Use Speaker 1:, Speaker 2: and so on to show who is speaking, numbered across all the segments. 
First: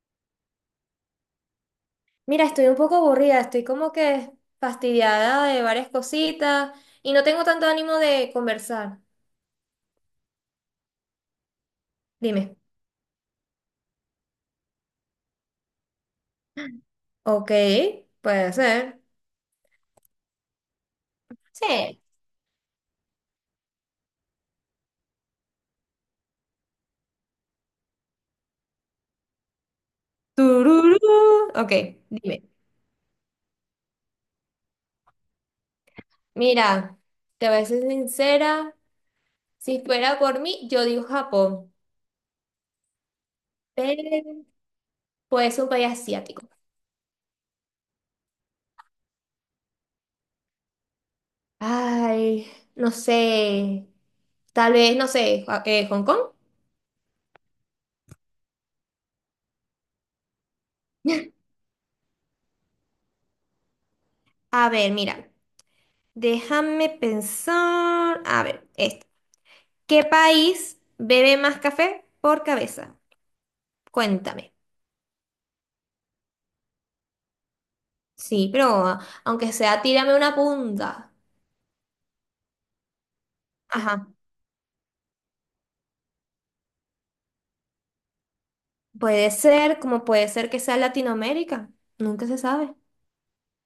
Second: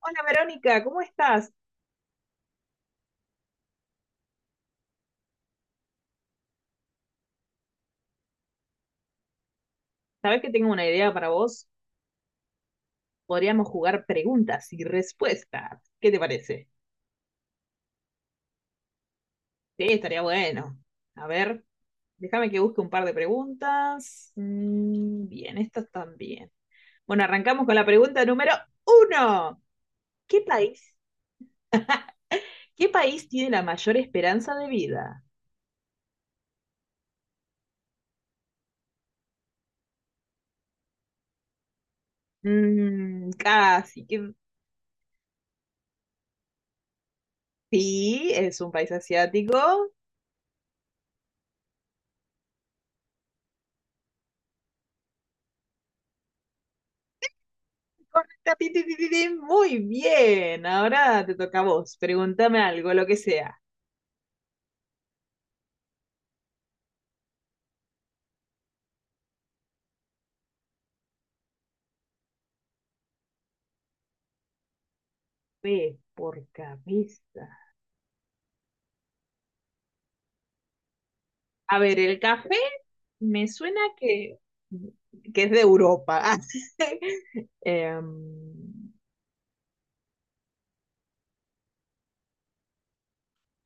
Speaker 1: Hola Verónica, ¿cómo estás?
Speaker 2: Mira, estoy un poco aburrida, estoy como que fastidiada de varias cositas y no tengo tanto ánimo de conversar.
Speaker 1: Sabes que tengo una idea para vos.
Speaker 2: Dime.
Speaker 1: Podríamos jugar preguntas y respuestas. ¿Qué te parece?
Speaker 2: Ok, puede ser.
Speaker 1: Sí, estaría bueno. A ver,
Speaker 2: Sí.
Speaker 1: déjame que busque un par de preguntas. Bien, estas también. Bueno, arrancamos con la pregunta número uno. ¿Qué país?
Speaker 2: Tururú. Ok, dime.
Speaker 1: ¿Qué país tiene la mayor esperanza de vida?
Speaker 2: Mira, te voy a ser sincera, si fuera por mí, yo digo Japón, pero
Speaker 1: Casi que
Speaker 2: puede ser un país asiático.
Speaker 1: sí, es un país asiático.
Speaker 2: Ay, no sé, tal vez, no sé, Hong Kong.
Speaker 1: Correcta, ti, ti, ti, ti, ti. Muy bien, ahora te toca a vos. Pregúntame algo, lo que sea.
Speaker 2: A ver, mira, déjame pensar. A ver, este. ¿Qué país bebe más café por cabeza? Cuéntame.
Speaker 1: P por cabeza.
Speaker 2: Sí, pero aunque sea, tírame una punta.
Speaker 1: A ver, el café me suena
Speaker 2: Ajá.
Speaker 1: que es de Europa. Em,
Speaker 2: Puede ser, como puede ser que sea Latinoamérica. Nunca se sabe.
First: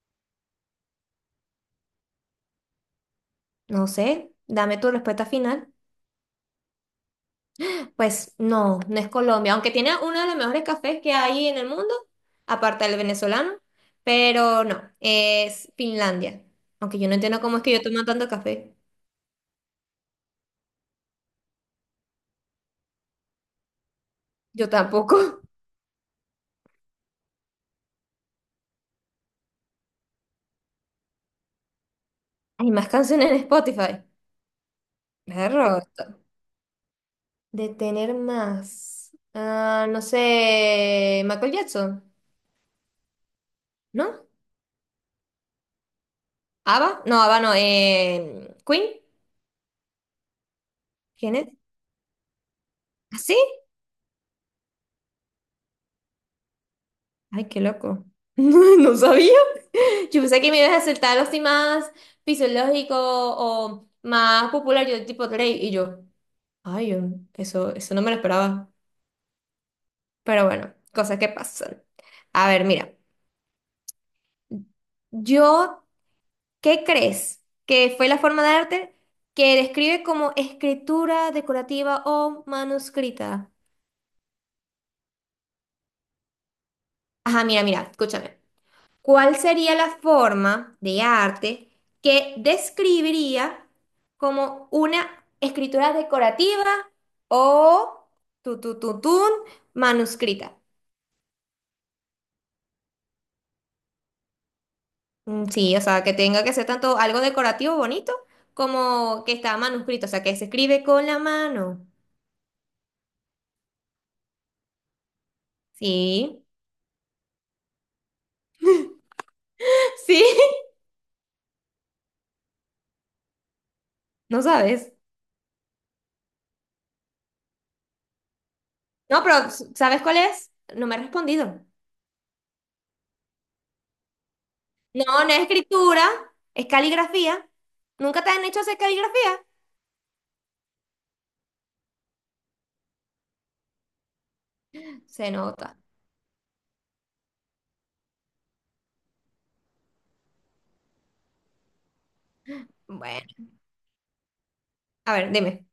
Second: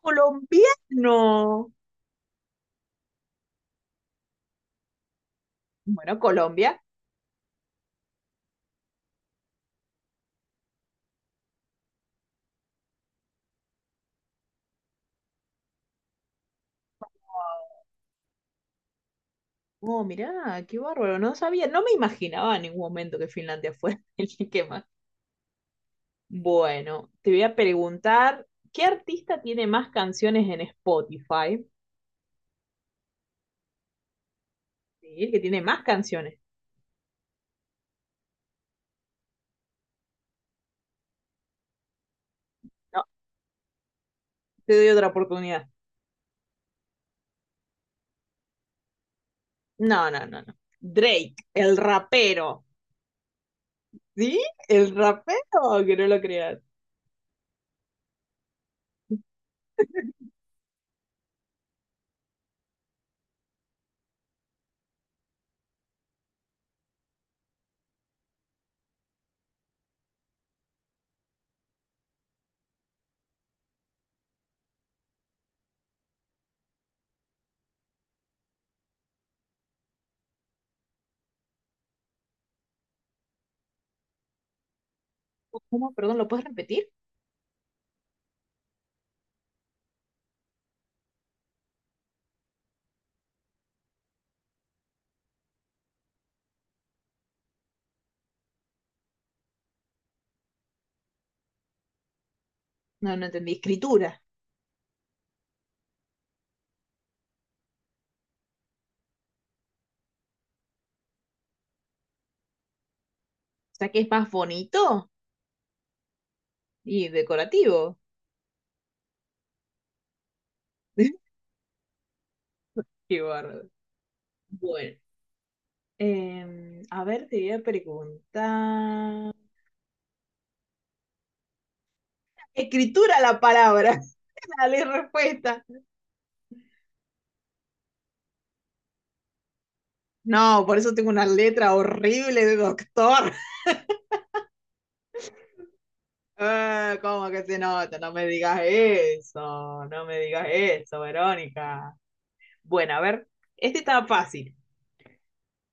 Speaker 1: colombiano.
Speaker 2: No sé. Dame tu respuesta final.
Speaker 1: Bueno, Colombia.
Speaker 2: Pues no, no es Colombia, aunque tiene uno de los mejores cafés que hay en el mundo, aparte del venezolano, pero no, es Finlandia. Aunque yo no entiendo cómo es que yo tomo tanto café.
Speaker 1: Oh, mirá, qué bárbaro, no sabía, no me imaginaba en ningún momento que Finlandia fuera el que
Speaker 2: Yo
Speaker 1: más.
Speaker 2: tampoco.
Speaker 1: Bueno, te voy a preguntar, ¿qué artista tiene más canciones en Spotify?
Speaker 2: Hay más canciones en Spotify.
Speaker 1: Sí, que tiene
Speaker 2: Perro.
Speaker 1: más canciones.
Speaker 2: De tener más. Ah, no sé. Michael Jackson,
Speaker 1: No,
Speaker 2: ¿no?
Speaker 1: te doy otra oportunidad.
Speaker 2: ¿Ava? No, Ava no. ¿Queen?
Speaker 1: No, no, no, no.
Speaker 2: ¿Quién
Speaker 1: Drake,
Speaker 2: es?
Speaker 1: el rapero.
Speaker 2: ¿Ah, sí?
Speaker 1: ¿Sí? El rapero, que no lo creas.
Speaker 2: Ay, qué loco. No sabía. Yo pensé que me ibas a acertar los más fisiológico o más popular, yo tipo Drake. Y yo, ay, eso no me lo esperaba. Pero bueno, cosas que pasan. A ver, mira. Yo, ¿qué crees? Que fue la forma de arte que describe como escritura decorativa o manuscrita.
Speaker 1: ¿Cómo? Perdón, ¿lo puedes repetir?
Speaker 2: Ajá, mira, mira, escúchame. ¿Cuál sería la forma de arte que describiría como una escritura decorativa o tu, tu, tu, tun, manuscrita?
Speaker 1: No, no entendí. Escritura.
Speaker 2: Mm, sí, o sea, que tenga que ser tanto algo decorativo bonito como que está manuscrito, o sea, que se escribe con la mano.
Speaker 1: O sea que es más bonito
Speaker 2: Sí,
Speaker 1: y decorativo.
Speaker 2: sí,
Speaker 1: Qué bárbaro.
Speaker 2: no sabes.
Speaker 1: Bueno, a ver, te voy a
Speaker 2: No,
Speaker 1: preguntar.
Speaker 2: pero ¿sabes cuál es? No me has respondido.
Speaker 1: Escritura la palabra. Dale
Speaker 2: No, no es
Speaker 1: respuesta.
Speaker 2: escritura, es caligrafía. ¿Nunca te han hecho hacer caligrafía?
Speaker 1: No, por eso tengo una letra horrible de doctor.
Speaker 2: Se nota.
Speaker 1: ¿Cómo que se nota? No me digas eso, no me digas eso, Verónica. Bueno, a ver,
Speaker 2: Bueno,
Speaker 1: este está fácil.
Speaker 2: a ver, dime.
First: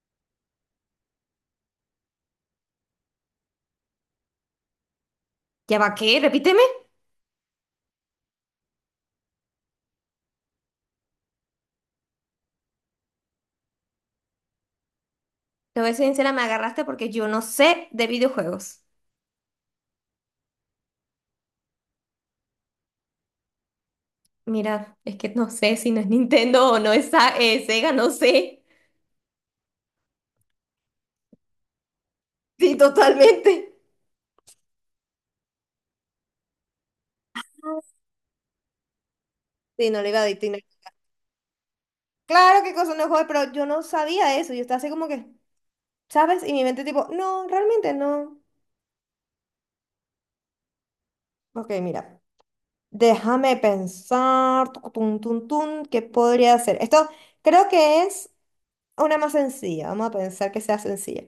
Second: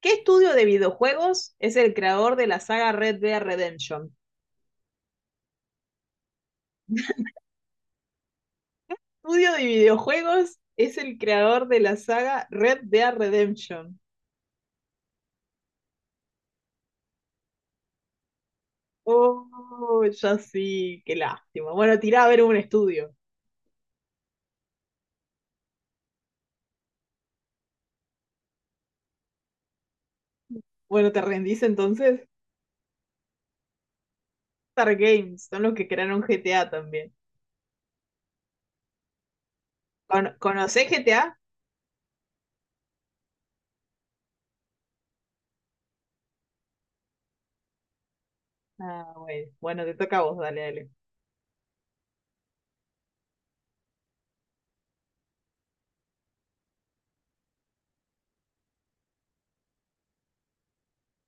Speaker 1: ¿Qué estudio de videojuegos es el creador de la saga Red Dead Redemption?
Speaker 2: ¿Ya va qué? Repíteme.
Speaker 1: Estudio de videojuegos es el creador de la saga Red Dead Redemption.
Speaker 2: Te voy a ser sincera, me agarraste porque yo no sé de videojuegos.
Speaker 1: Oh, ya sí, qué lástima. Bueno, tirá a ver un estudio.
Speaker 2: Mira, es que no sé si no es Nintendo o no es Sega, no sé.
Speaker 1: Bueno, ¿te rendís entonces?
Speaker 2: Sí, totalmente.
Speaker 1: Rockstar Games, son los que crearon GTA también.
Speaker 2: Sí, no le iba a
Speaker 1: ¿Cono-
Speaker 2: decir.
Speaker 1: ¿Conocés GTA?
Speaker 2: Claro que cosa no juego, pero yo no sabía eso. Yo estaba así como que. ¿Sabes? Y mi mente tipo, no, realmente no.
Speaker 1: Ah, bueno, bueno, te toca a vos, dale, dale.
Speaker 2: Ok, mira, déjame pensar, tucu, tun, tun, tun, ¿qué podría hacer? Esto creo que es una más sencilla, vamos a pensar que sea sencilla.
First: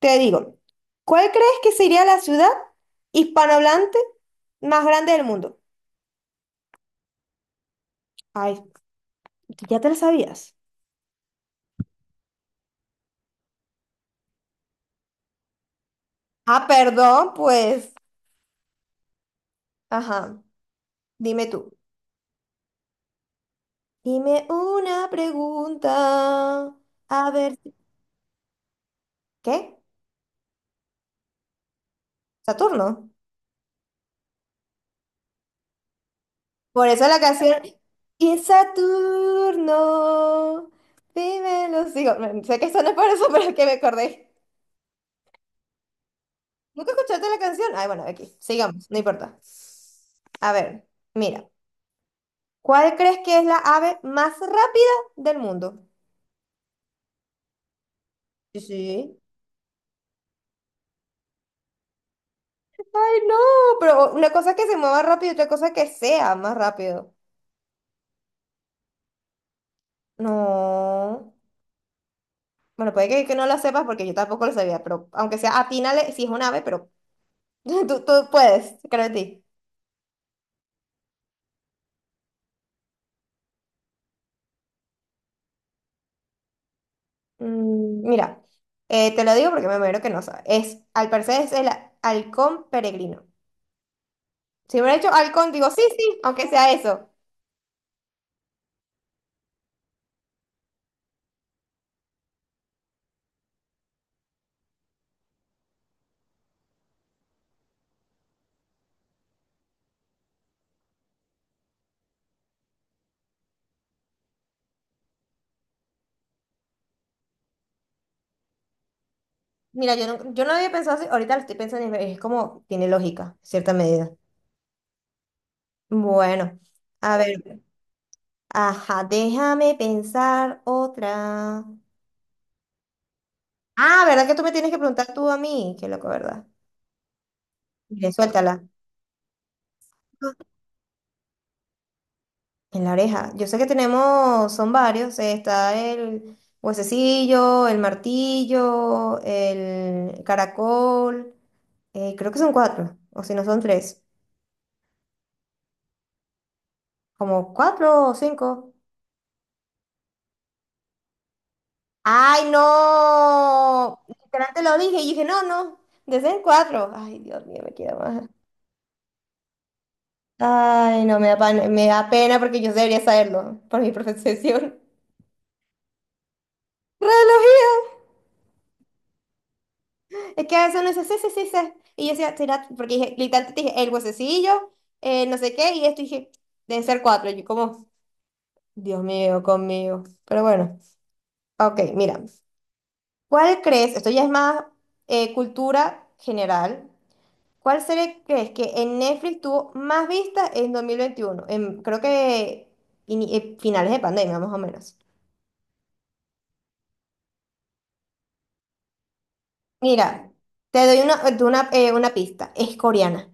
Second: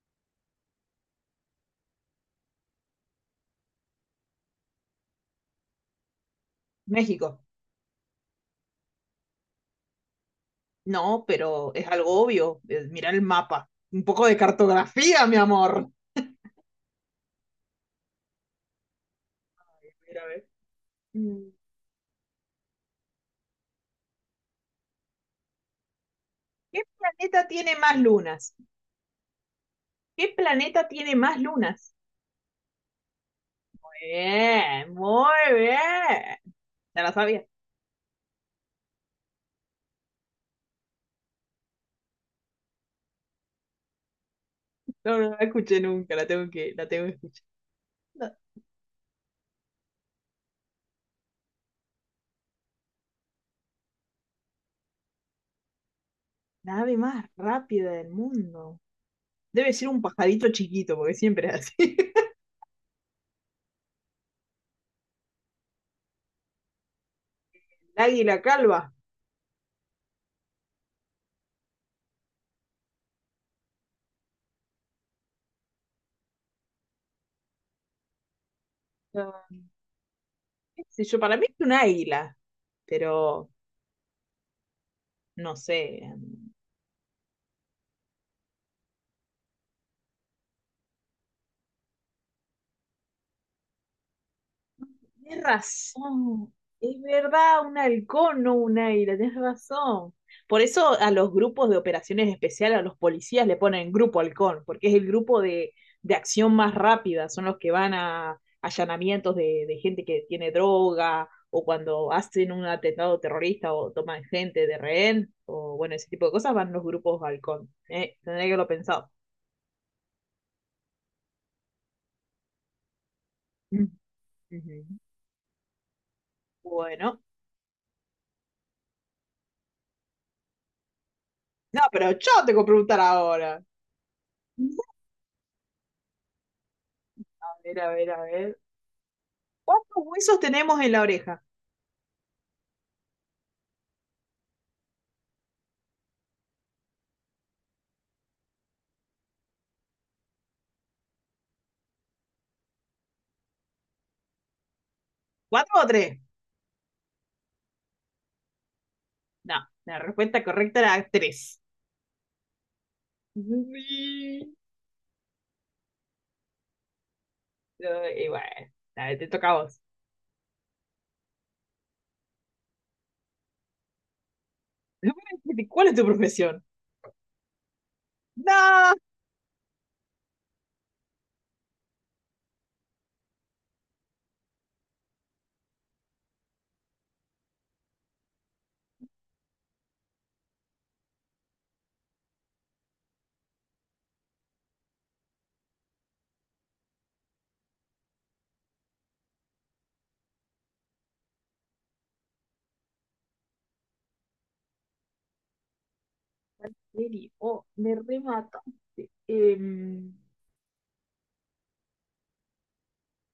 Speaker 2: Te digo, ¿cuál crees que sería la ciudad hispanohablante más grande del mundo?
Speaker 1: México.
Speaker 2: Ay, ya te lo sabías.
Speaker 1: No, pero es algo obvio. Mirá el mapa. Un poco de cartografía, mi amor.
Speaker 2: Ah, perdón, pues,
Speaker 1: Mira, a
Speaker 2: ajá,
Speaker 1: ver.
Speaker 2: dime
Speaker 1: Mm,
Speaker 2: tú. Dime una pregunta,
Speaker 1: ¿Qué
Speaker 2: a
Speaker 1: planeta
Speaker 2: ver,
Speaker 1: tiene más lunas?
Speaker 2: ¿qué?
Speaker 1: ¿Qué planeta tiene más lunas?
Speaker 2: ¿Saturno?
Speaker 1: Bien, muy bien.
Speaker 2: Por
Speaker 1: Ya
Speaker 2: eso
Speaker 1: la
Speaker 2: la
Speaker 1: sabía.
Speaker 2: canción Y Saturno, vive en los hijos. Bueno, sé que esto no es por eso, pero es que me acordé.
Speaker 1: No, no la escuché nunca, la
Speaker 2: ¿Nunca
Speaker 1: tengo que
Speaker 2: escuchaste la
Speaker 1: escuchar.
Speaker 2: canción? Ay, bueno, aquí,
Speaker 1: La
Speaker 2: sigamos, no importa. A ver, mira, ¿cuál crees que es la ave más rápida del mundo?
Speaker 1: nave más rápida del
Speaker 2: Sí,
Speaker 1: mundo.
Speaker 2: sí.
Speaker 1: Debe ser un pajarito chiquito, porque siempre es así.
Speaker 2: Ay, no, pero una cosa es que se mueva rápido y otra cosa es que sea más rápido.
Speaker 1: El águila calva.
Speaker 2: No. Bueno, puede que no lo sepas porque yo tampoco lo sabía, pero aunque sea atínale, si es un ave, pero tú puedes, creo en
Speaker 1: No,
Speaker 2: ti.
Speaker 1: qué sé yo, para mí es un águila, pero no sé.
Speaker 2: Mira, te lo digo porque me muero que no sabe. Es, al parecer es el halcón peregrino. Si hubiera hecho
Speaker 1: Tienes
Speaker 2: halcón, digo, sí, sí, aunque
Speaker 1: razón,
Speaker 2: sea
Speaker 1: es
Speaker 2: eso.
Speaker 1: verdad, un halcón, no un águila, tienes razón. Por eso a los grupos de operaciones especiales, a los policías le ponen grupo halcón, porque es el grupo de acción más rápida, son los que van a allanamientos de gente que tiene droga o cuando hacen un atentado terrorista o toman gente de rehén, o bueno, ese tipo de cosas, van los grupos halcón. Tendría que haberlo pensado.
Speaker 2: Mira, yo no había pensado así, ahorita lo estoy pensando y es como, tiene lógica, en cierta
Speaker 1: Mm,
Speaker 2: medida.
Speaker 1: ujú.
Speaker 2: Bueno, a
Speaker 1: Bueno,
Speaker 2: ver, ajá, déjame pensar otra.
Speaker 1: no, pero yo tengo que preguntar ahora.
Speaker 2: Ah, ¿verdad que tú me tienes que preguntar tú a mí? Qué loco, ¿verdad?
Speaker 1: A ver, a ver,
Speaker 2: Mire,
Speaker 1: a ver.
Speaker 2: suéltala.
Speaker 1: ¿Cuántos huesos tenemos en la oreja?
Speaker 2: En la oreja. Yo sé que tenemos, son varios. Está el huesecillo, el martillo, el caracol. Creo que son cuatro. O si no son tres.
Speaker 1: ¿Cuatro o tres?
Speaker 2: Como cuatro o cinco.
Speaker 1: No, la respuesta correcta era tres.
Speaker 2: ¡Ay, no! Literal
Speaker 1: Sí.
Speaker 2: te lo dije y dije, no, no. Deben cuatro. Ay, Dios mío, me queda
Speaker 1: Y
Speaker 2: más.
Speaker 1: bueno, dale, te toca a vos.
Speaker 2: Ay, no, me da pena porque yo debería saberlo por mi profesión.
Speaker 1: ¿Cuál es tu profesión?
Speaker 2: ¡Reloj!
Speaker 1: No.
Speaker 2: Es que a veces uno dice, sí, sí, sí, sí. Y yo decía, será, porque dije, literalmente te dije, el huesecillo, no sé qué, y esto y dije, deben ser cuatro. Y yo como, Dios mío, conmigo. Pero bueno, ok, mira. ¿Cuál crees? Esto ya es más cultura general. ¿Cuál serie crees que en Netflix tuvo más vistas en 2021? En, creo que finales de pandemia, más o menos.
Speaker 1: Oh, me remataste. Em,
Speaker 2: Mira, te doy una pista. Es coreana.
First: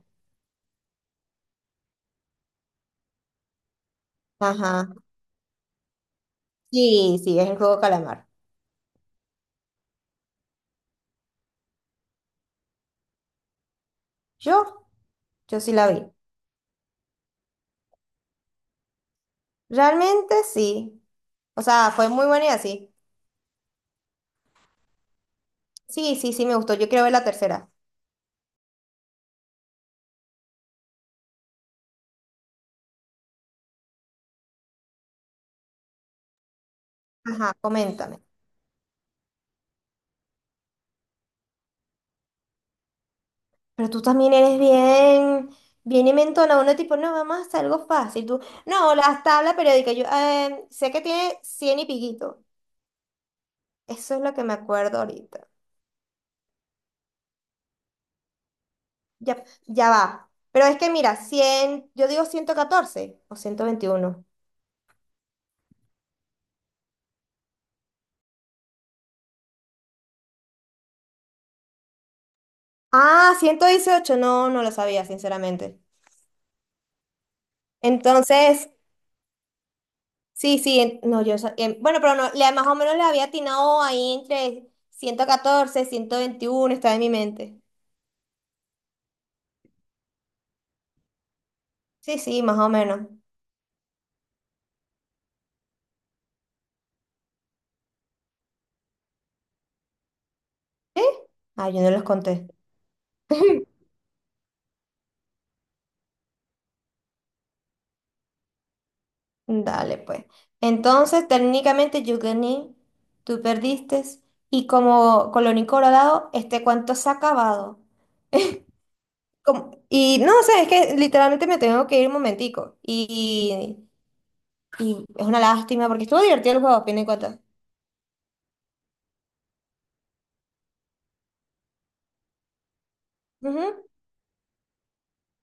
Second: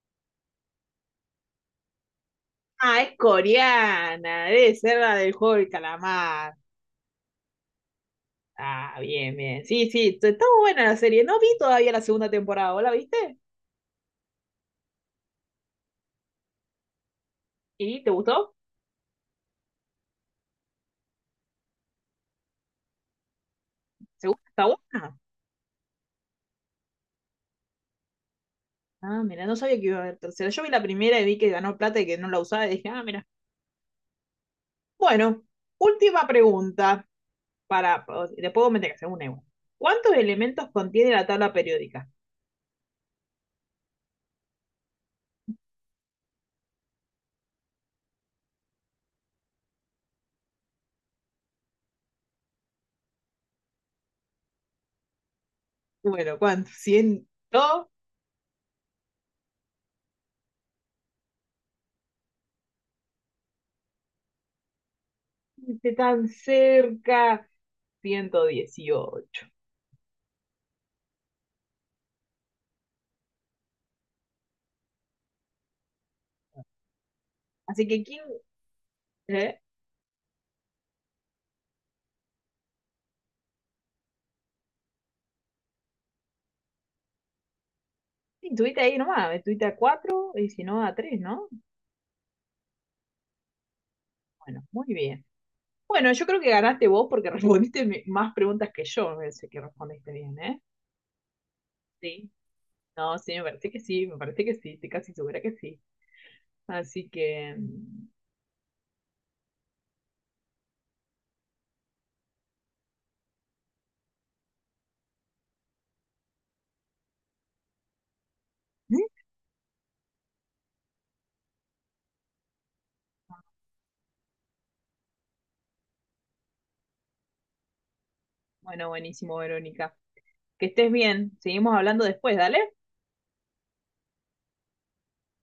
Speaker 1: ah, es coreana. Debe
Speaker 2: Ajá.
Speaker 1: ser la del juego del calamar.
Speaker 2: Sí, sí, es el juego calamar.
Speaker 1: Ah, bien, bien. Sí, sí, está muy buena la serie. No vi todavía la segunda temporada. ¿Vos la viste?
Speaker 2: Yo Yo sí la vi.
Speaker 1: ¿Y te gustó?
Speaker 2: Realmente sí. O sea, fue muy buena y así.
Speaker 1: ¿Seguro que está buena?
Speaker 2: Sí, sí, sí, me gustó. Yo quiero ver la tercera.
Speaker 1: Ah, mira, no sabía que iba a haber tercera. Yo vi la primera y vi que ganó plata y que no la usaba y dije, ah, mira. Bueno, última pregunta
Speaker 2: Ajá,
Speaker 1: para,
Speaker 2: coméntame.
Speaker 1: le puedo meter que sea un euro. ¿Cuántos elementos contiene la tabla periódica?
Speaker 2: Pero tú también eres bien, bien inventona. Uno tipo, no, vamos a hacer algo fácil. Tú, no, las tablas periódicas. Yo sé que tiene 100 y piquito. Eso es lo que me acuerdo ahorita.
Speaker 1: Bueno, ¿cuántos? ¿Ciento?
Speaker 2: Ya, ya va. Pero es que mira, 100 yo digo 114 o 121.
Speaker 1: Esté tan cerca. Ciento dieciocho.
Speaker 2: Ah, 118. No, no lo sabía, sinceramente.
Speaker 1: Así que, ¿quién?
Speaker 2: Entonces,
Speaker 1: ¿Eh?
Speaker 2: sí, sí, no, yo, bueno, pero no, más o menos le había atinado ahí entre 114, 121 está en mi mente.
Speaker 1: Sí, estuviste ahí nomás, estuviste a 4 y si no a 3, ¿no?
Speaker 2: Sí, sí, más o menos.
Speaker 1: Bueno, muy bien. Bueno, yo creo que ganaste vos porque respondiste más preguntas que yo, me parece que respondiste bien, ¿eh?
Speaker 2: ¿Sí? Ah, yo no los
Speaker 1: Sí,
Speaker 2: conté.
Speaker 1: no, sí, me parece que sí, me parece que sí, estoy casi segura que sí. Así que,
Speaker 2: Dale, pues. Entonces, técnicamente yo gané, tú perdiste, y como colorín colorado, este cuento se ha acabado.
Speaker 1: ¿Mm?
Speaker 2: Y no, o sea, es que literalmente me tengo que ir un momentico. Y es una lástima, porque estuvo divertido el juego, a fin de cuentas.
Speaker 1: Bueno, buenísimo, Verónica. Que estés bien, seguimos hablando después, dale.
Speaker 2: Ujú.